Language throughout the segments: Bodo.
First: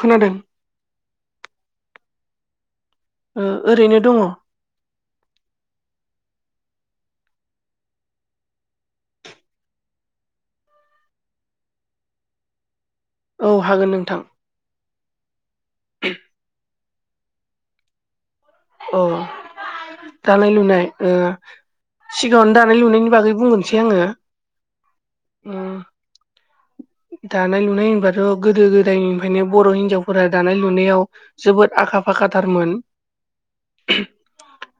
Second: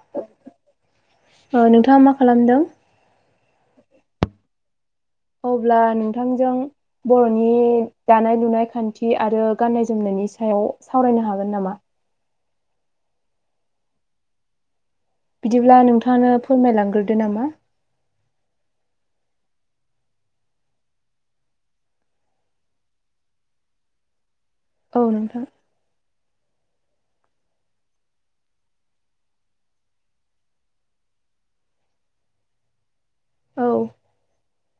खोनादों ओ नोंथाङा मा खालामदों ओ ओरैनो दङ अब्ला नोंथांजों बर'नि दानाय लुनाय खान्थि आरो गान्नाय जोमनायनि सायाव सावरायनो हागोन नामा औ हागोन नोंथां बिदिब्ला नोंथाङानो फोरमायलांग्रोदो नामा अ दानाय लुनाय ओ सिगाङावनो दानाय लुनायनि बागै बुंनोसै आङो औ नोंथां उम दानाय लुनाय होनबाथ' गोदो गोदायनिफ्रायनो बर' हिन्जावफोरा दानाय लुनायाव जोबोद आखा फाखाथारमोन औ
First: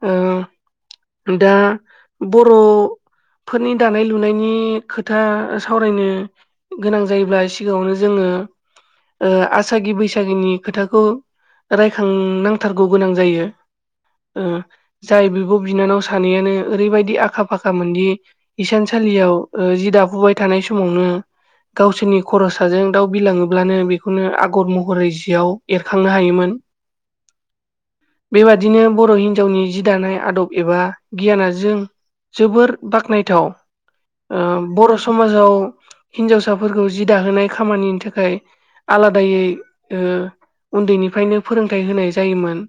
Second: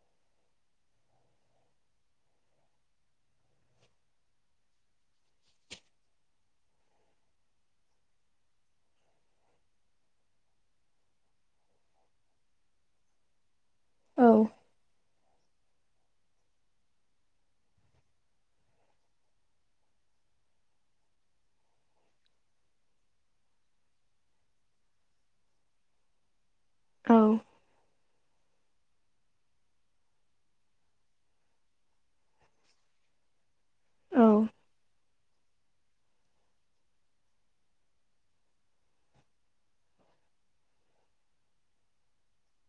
ओ दा बर' फोरनि दानाय लुनायनि खोथा सावरायनो गोनां जायोब्ला सिगाङावनो जोङो ओ आसागि बैसागिनि खोथाखौ रायखांनांथारगौ गोनां जायो ओ औ जाय बिब बिनानाव सानैयानो ओरैबायदि आखा फाखा मोनदि इसान सालियाव जि दाफुबाय थानाय समावनो गावसोरनि खर' साजों दाउ बिलाङोब्लानो बेखौनो आगर महरै जियाव एरखांनो हायोमोन औ बेबादिनो बर' हिनजावनि जि दानाय आदब एबा गियाना जों जोबोर बाखनायथाव ओ औ बर' समाजाव हिन्जावसाफोरखौ जि दाहोनाय खामानिनि थाखाय आलादायै ओ उन्दैनिफ्रायनो फोरोंथाइ होनाय जायोमोन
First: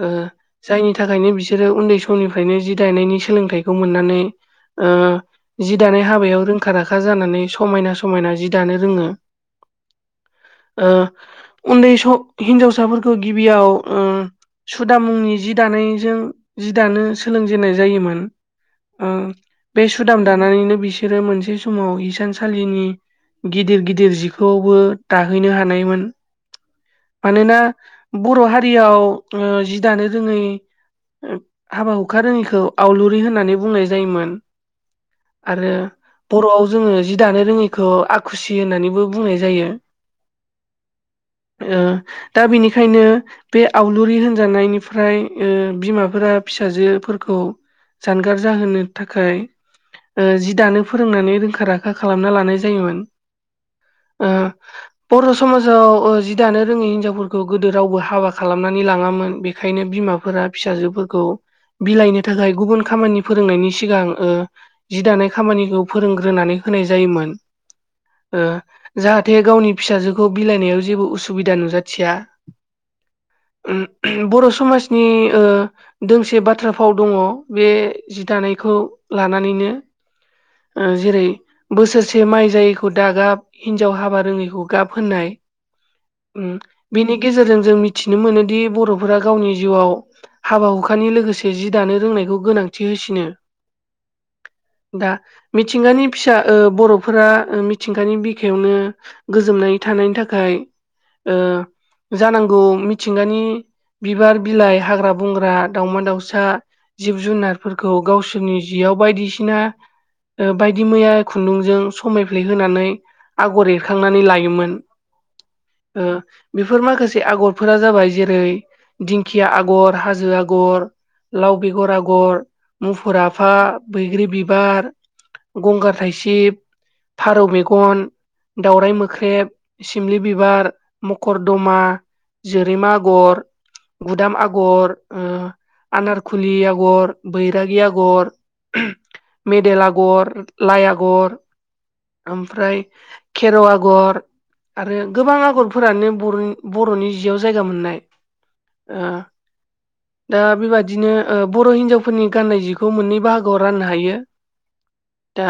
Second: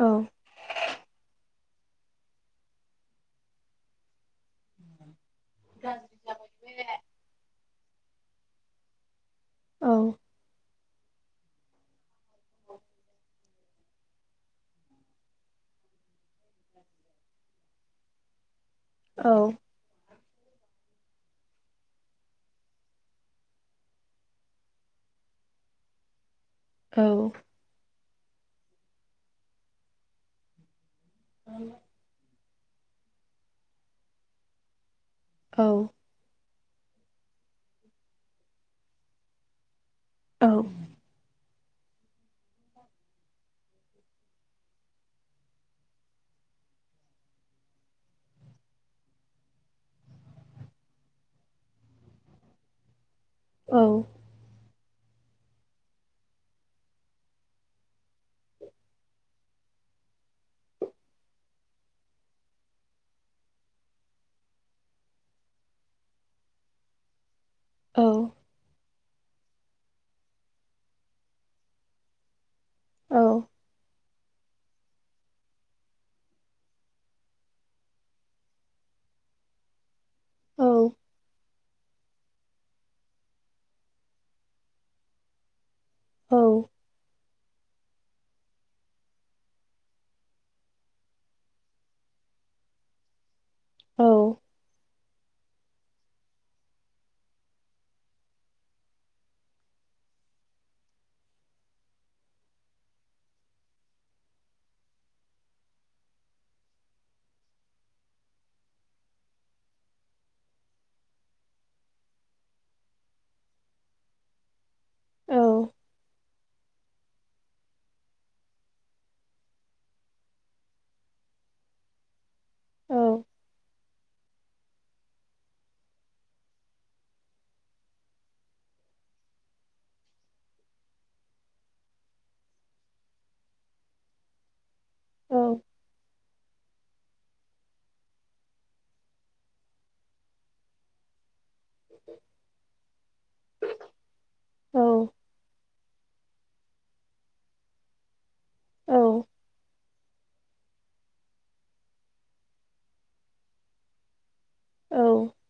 औ जायनि थाखायनो बिसोरो उन्दै समनिफ्रायनो जि दायनायनि सोलोंथाइखौ मोननानै ओ जि दानाय हाबायाव रोंखा राखा जानानै समायना समायना जि दानो रोङो ओ उन्दै स हिन्जावसाफोरखौ गिबियाव सुदामनि जि दानायजों जि दानो सोलोंजेन्नाय जायोमोन ओ औ बे सुदाम दानानैनो बिसोरो मोनसे समाव हिसानसालिनि गिदिर गिदिर जिखौबो दाहैनो हानायमोन औ मानोना बर' हारियाव ओ जि दानो रोङै हाबा हुखा रोङिखौ आवलुरि होननानै बुंनाय जायोमोन औ आरो बर'आव जोङो जि दानो रोङैखौ आखुसि होननानैबो बुंनाय जायो औ ओ दा बेनिखायनो बे आव लुरि होनजानायनिफ्राय बिमाफोरा फिसाजोफोरखौ जानगार जाहोनो थाखाय ओ जि दानो फोरोंनानै रोंखा राखा खालामना लानाय जायोमोन औ बर' समाजाव जि दानो रोङै हिनजावफोरखौ गोदो रावबो हाबा खालाम नानै लाङामोन बेखायनो बिमाफोरा फिसाजोफोरखौ बिलाइनो थाखाय गुबुन खामानि फोरोंनायनि सिगां जि दानाय खामानिखौ फोरोंग्रोनानै होनाय जायोमोन जाहाथे गावनि फिसाजोखौ बिलाइनायाव जेबो उसुबिदा नुजाथिया औ [inaudible] बर' समाजनि ओ दोंसे बाथ्रा फाव दङ बे जि दानायखौ लानानैनो ओ जेरै बोसोर से माइ जायैखौ दागाब हिनजाव हाबा रोङैखौ गाब होननाय औ बेनि गेजेरजों जों मिथिनो मोनोदि बर'फोरा गावनि जिउआव हाबा हुखानि लोगोसे जि दानो रोंनायखौ गोनांथि होसिनो औ दा मिथिंगानि फिसा बर'फोरा मिथिंगानि बिखायावनो गोजोमनानै थानायनि थाखाय जानांगौ मिथिंगानि बिबार बिलाइ हाग्रा बंग्रा दावमा दाउसा जिब जुनारफोरखौ गावसोरनि जियाव बायदिसिना बायदि मैया खुन्दुंजों समायफ्ले होनानै आगर एरखांनानै लायोमोन ओ बेफोर माखासे आगर फोरा जाबाय जेरै दिंखिया आगर हाजो आगर लाव बेगर आगर मुफुर आफा बैग्रि बिबार गंगार थाइसिब फारौ मेगन दावराइ मोख्रेब सिमलि बिबार मखर दमा जोरेमा आगर गुदाम आगर औ आनारखुलि आगर बैरागि आगर मेडेल आगर लाइ आगर ओमफ्राय खेर' आगर आरो गोबां आगरफोरानो बर बर'नि जियाव जायगा मोननाय औ ओ दा बेबादिनो बर' हिनजावफोरनि गाननाय जिखौ मोननै बाहागोआव राननो हायो औ दा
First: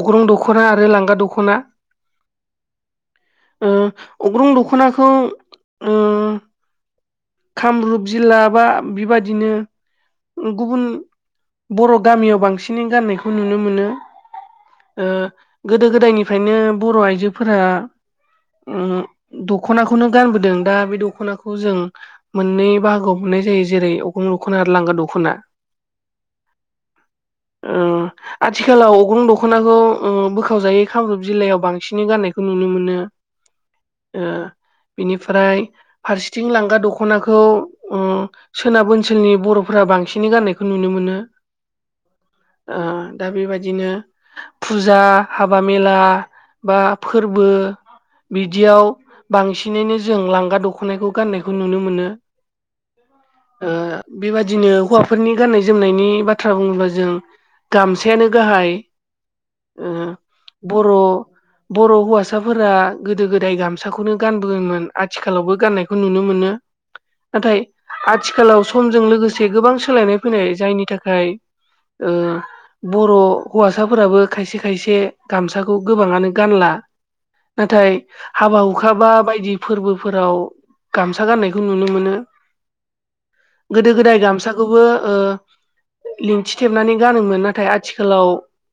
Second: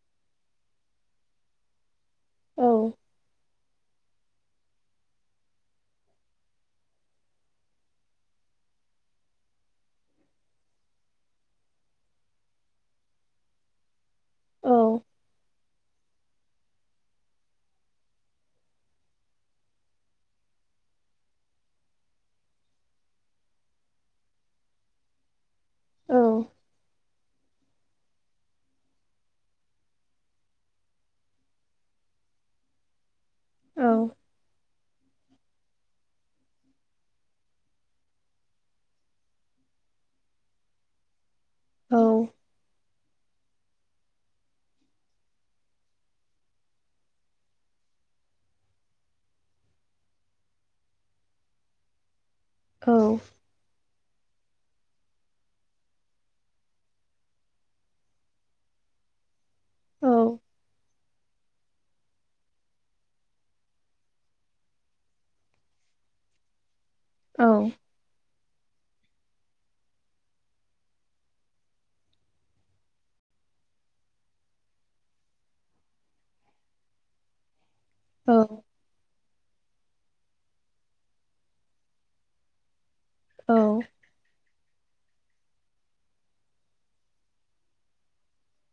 अग्रं दख'ना आरो लांगा दख'ना औ ओ अग्रं दख'नाखौ ओ कामरुप जिल्ला बा बेबादिनो गुबुन बर' गामियाव बांसिनै गाननायखौ नुनो मोनो ओ गोदो गोदायनि फ्रायनो बर' आइजोफोरा दख दखनाखौनो गानबोदों दा बे दखनाखौ जों मोननै बाहागोआव मोननाय जायो जेरै अग्रं दखना आरो लांगा दखना औ ओ आथिखालाव अग्रं दख'नाखौ बोखावजायै कामरुप जिल्लायाव बांसिनै गाननायखौ नुनो मोनो ओ बिनिफ्राय फारसिथिं लांगा दख'नाखौ सोनाब ओनसोलनि बर'फोरा बांसिनै गाननायखौ नुनो मोनो दा बेबायदिनो फुजा हाबा मेला बा फोरबो बिदियाव बांसिनैनो जों लांगा दख'नायखौ गाननायखौ नुनो मोनो बेबादिनो हौवाफोरनि गान्नाय जोमनायनि बाथ्रा बुङोब्ला जों गामसायानो गाहाय औ बर' बर' हौवासाफोरा गोदो गोदाय गामसाखौ नो गानबोदोंमोन आथिखालावबो गाननायखौ नुनो मोनो औ औ नाथाय आथि खालाव समजों लोगोसे गोबां सोलायनाय फैनाय जायनि थाखाय ओ बर' हौवासाफोराबो खायसे खायसे गामसाखौ गोबाङानो गानला नाथाय औ हाबा हुखाबा बायदि फोरबोफोराव गामसा गाननायखौ नुनो मोनो औ गोदो गोदाय गामसाखौबो ओ लिनथि थेबनानै गानोमोन नाथाय आथिखालाव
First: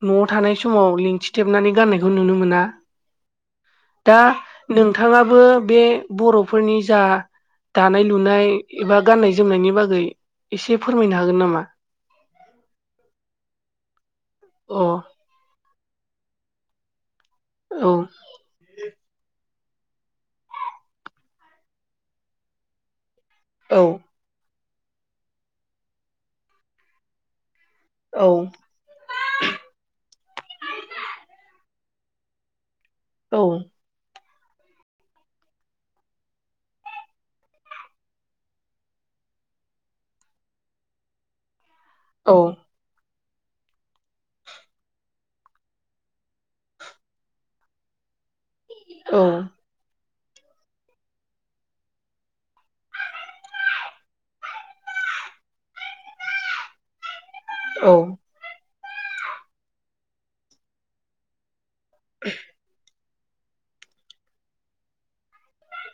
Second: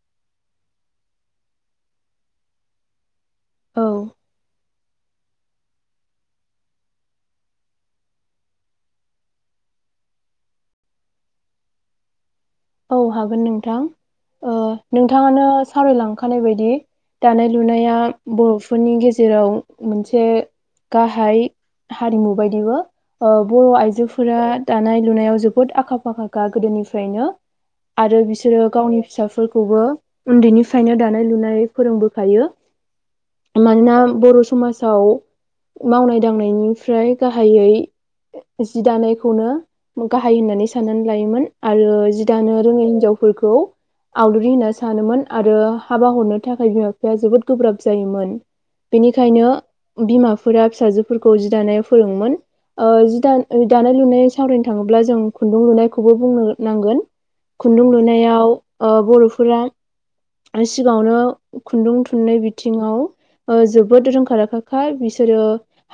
न'आव थानाय समाव लिंथिथेबनानै गाननायखौ नुनो मोना औ दा नोंथाङाबो बे बर'फोरनि जा दानाय लुनाय एबा गाननाय जोमनायनि बागै एसे फोरमायनो हागोन नामा औ हागोन नोंथां ओ अ नोंथाङानो सावरायलांखानाय बायदि दानाय औ लुनाया बर'फोरनि गेजेराव मोनसे गाहाय हारिमु बायदिबो ओ बर' औ आइजोफोरा दानाय लुनायाव जोबोद आखा फाखाखा गोदोनिफ्रायनो आरो औ बिसोरो गावनि फिसाफोरखौबो उन्दैनिफ्रायनो दानाय लुनाय फोरोंबोखायो औ मानोना बर' समाजाव मावनाय दांनायनिफ्राय गाहायै जि दानायखौनो गाहाय होननानै साननानै लायोमोन आरो जि औ दानो रोङै हिनजाव फोरखौ आवलुरि होनना सानोमोन आरो हाबा हरनो थाखाय बिमा बिफाया जोबोद गोब्राब जायोमोन बेनिखायनो बिमाफोरा फिसाजोफोरखौ जि दानायाव फोरोङोमोन ओ जि दा दानाय लुनाय सावरायनो थाङोब्ला जों खुन्दुं लुनायखौबो बुंनो नांगोन खुन्दुं औ लुनायाव ओ बर'फोरा सिगाङावनो खुन्दुं थुननाय बिथिङाव जोबोद रोंखा राखाखा बिसोरो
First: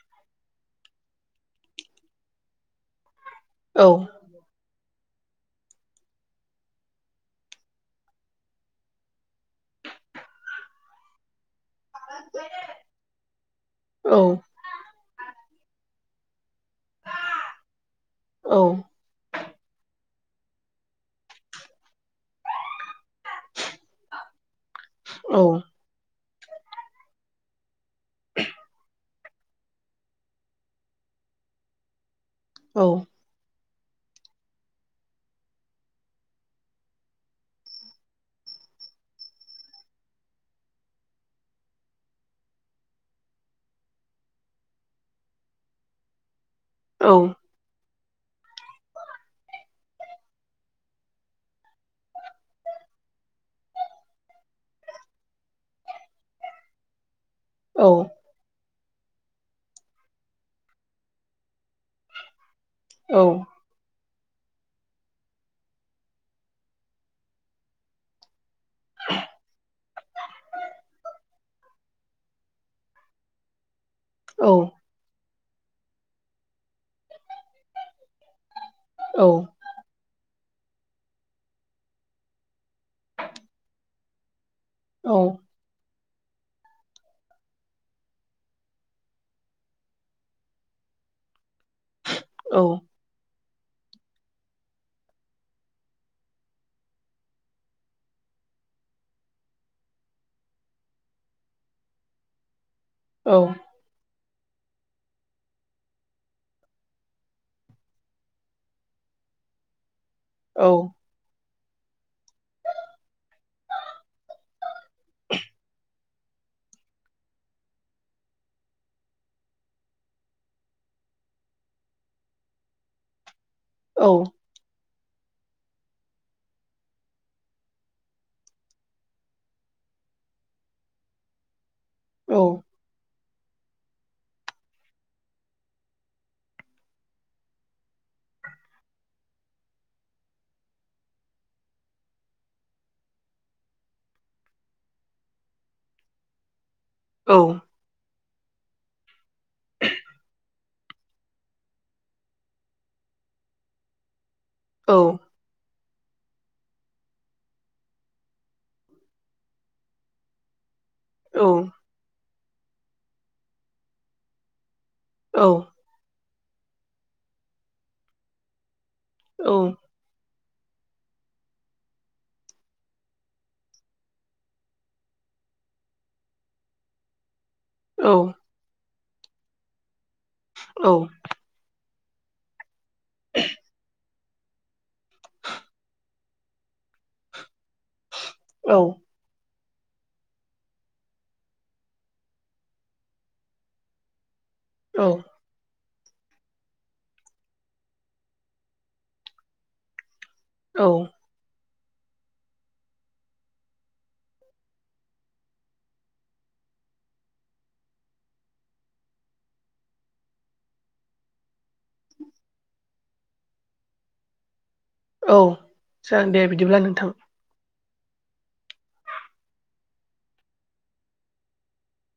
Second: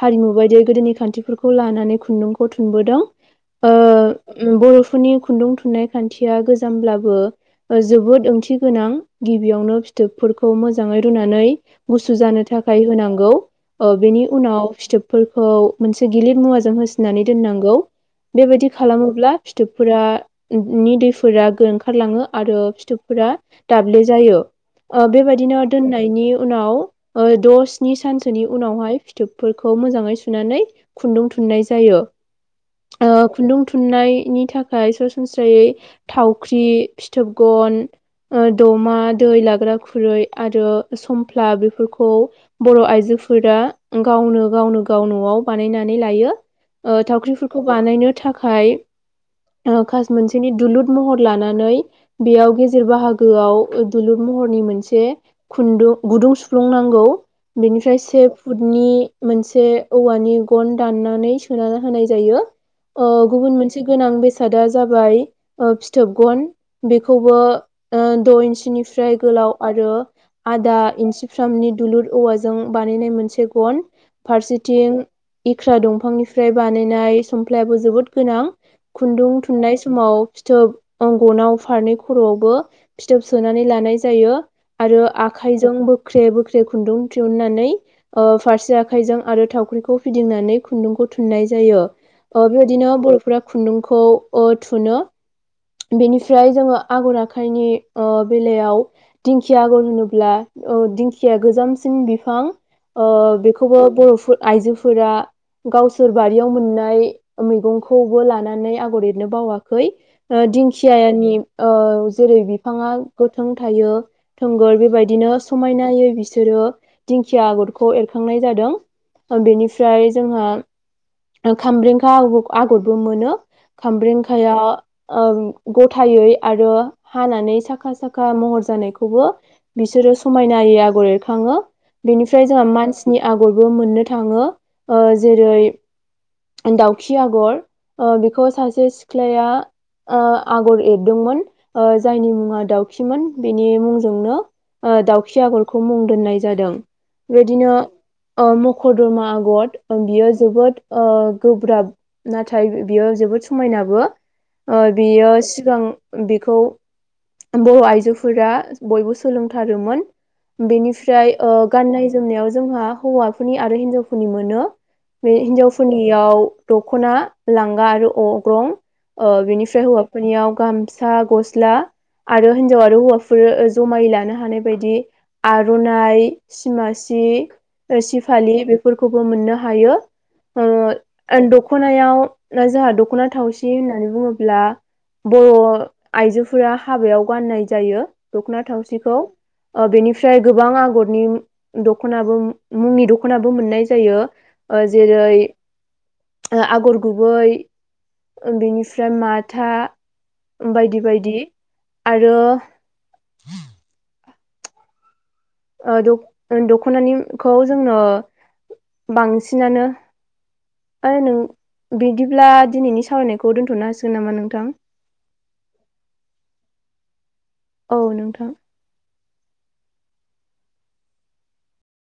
हारिमु बायदियै गोदोनि खान्थिफोरखौ लानानै खुन्दुंखौ थुनबोदों ओ औ बर'फोरनि खुन्दुं थुननाय खान्थिया गोजामब्लाबो जोबोद ओंथि गोनां गिबियावनो फिथोबफोरखौ मोजाङै रुनानै गुसु जानो थाखाय होनांगौ बेनि उनाव फिथोब फोरखौ मोनसे गिलिर मुवाजों होसिनानै दोननांगौ औ बेबायदि खालामोब्ला फिथोबफोरा नि दैफोरा ओंखारलाङो आरो फिथोबफोरा दाब्ले जायो। ओ औ बेबायदिनो दोननायनि उनाव ओ द' स्नि सानसोनि उनावहाय फिथोबफोरखौ मोजाङै सुनानै खुन्दुं थुननाय जायो। औ ओ खुन्दुं थुननायनि थाखाय सरासनस्रायै थावख्रि फिथोब गन ओ दमा दै लाग्रा खुरै आरो समफ्ला बेफोरखौ बर' आइजोफोरा गावनो गावनो गाव न'आव बानायनानै लायो ओ थावख्रिफोरखौ बानायनो थाखाय ओ मोनसेनि दुलुर महर लानानै बेयाव गेजेर बाहागोआव दुलुर महरनि मोनसे खुन्दुं गुदुं सुफ्लुंनांगौ बेनिफ्राय सेफ फुटनि मोनसे औवानि गन दाननानै सोना होनाय जायो। ओ गुबुन मोनसे गोनां बेसादा जाबाय ओ फिथोब गन बेखौबो द बेनिफ्राय गोलाव आरो आदा फ्रामनि दुलुर औवाजों बानायनाय मोनसे गन फारसेथिं इख्रा दंफांनिफ्राय बानायनाय समफ्लायाबो जोबोद गोनां खुन्दुं मोननाय समाव फिथोब गनाव फारनै खर'आवबो फिथोब सोनानै लानाय जायो आरो औ औ आखाय जों बोख्रे बोख्रे खुन्दुं दिहुननानै फारसे आखाइजों आरो थावख्रिखौ फिदिंनानै खुन्दुंखौ थुननाय जायो ओ औ बेबायदिनो बर'फोरा खुन्दुंखौ ओ थुनो बेनिफ्राय जोङो आगर आखाइनि बेलायाव दिंखिया आगर होनोब्ला औ दिंखिया गोजामसिन बिफां ओ बेखौबो बर'फोर आइजोफोरा गावसोर बारियाव मोननाय मैगंखौबो लानानै आगर ए रनो बावाखै दिंखियानि जेरै बिफाङा गोथों थायो थोंगोर बेबायदिनो समायनायै बिसोरो दिंखिया आगरखौ एरखांनाय जादों बेनिफ्राय जोंहा खामब्रैेंखा आगरबो मोनो खामब्रेंखाया गथायै आरो हानानै साखा साखा महर जानायखौबो बिसोरो समायनायै आगर एरखाङो बेनिफ्राय जोंहा मानसिनि आगरबो मोननो थाङो ओ जेरै दाउखि आगर बेखौ सासे सिख्लाया आगर एरदोंमोन जायनि मुङा दाउखिमोन बेनि मुंजोंनो दाउखि आगरखौ मुं दोननाय जादों। बेदिनो मकरदमा आगर बियो जोबोद गोब्राब नाथाय बियो जोबोद समायनाबो बेयो सिगां बेखौ बर' आइजोफोरा बयबो सोलोंथारोमोन बेनि फ्राय औ गाननाय जोमनायाव जोंहा हौवाफोरनि आरो हिनजावफोरनि मोनो बे औ हिनजाव फोरनियाव दख'ना लांगा आरो अग्रं ओ औ बेनिफ्राय हौवा फोरनियाव गामसा गस्ला आरो हिनजाव आरो हौवाफोर जमायै लानो हानाय बायदि आर'नाइ सिमासि सि फालि बेफोरखौबो मोननो हायो ओ औ दखनायाव जोंहा दख'ना थावसि होननानै बुङोब्ला बर' आइजोफोरा हाबायाव गाननाय जायो दख'ना औ थावसिखौ बेनिफ्राय गोबां आगरनि दखनाबो मुंनि दखनाबो मोननाय जायो औ जेरै आगर गुबै बेनिफ्राय माथा औ बायदि बायदि आरो ओ दख'नानिखौ जोङो बांसिनानो ओ नों बिदिब्ला दिनैनि सावरायनायखौ दोन्थ'नो हासिगोन नामा नोंथां औ जागोन दे बिदिब्ला नोंथां औ नोंथां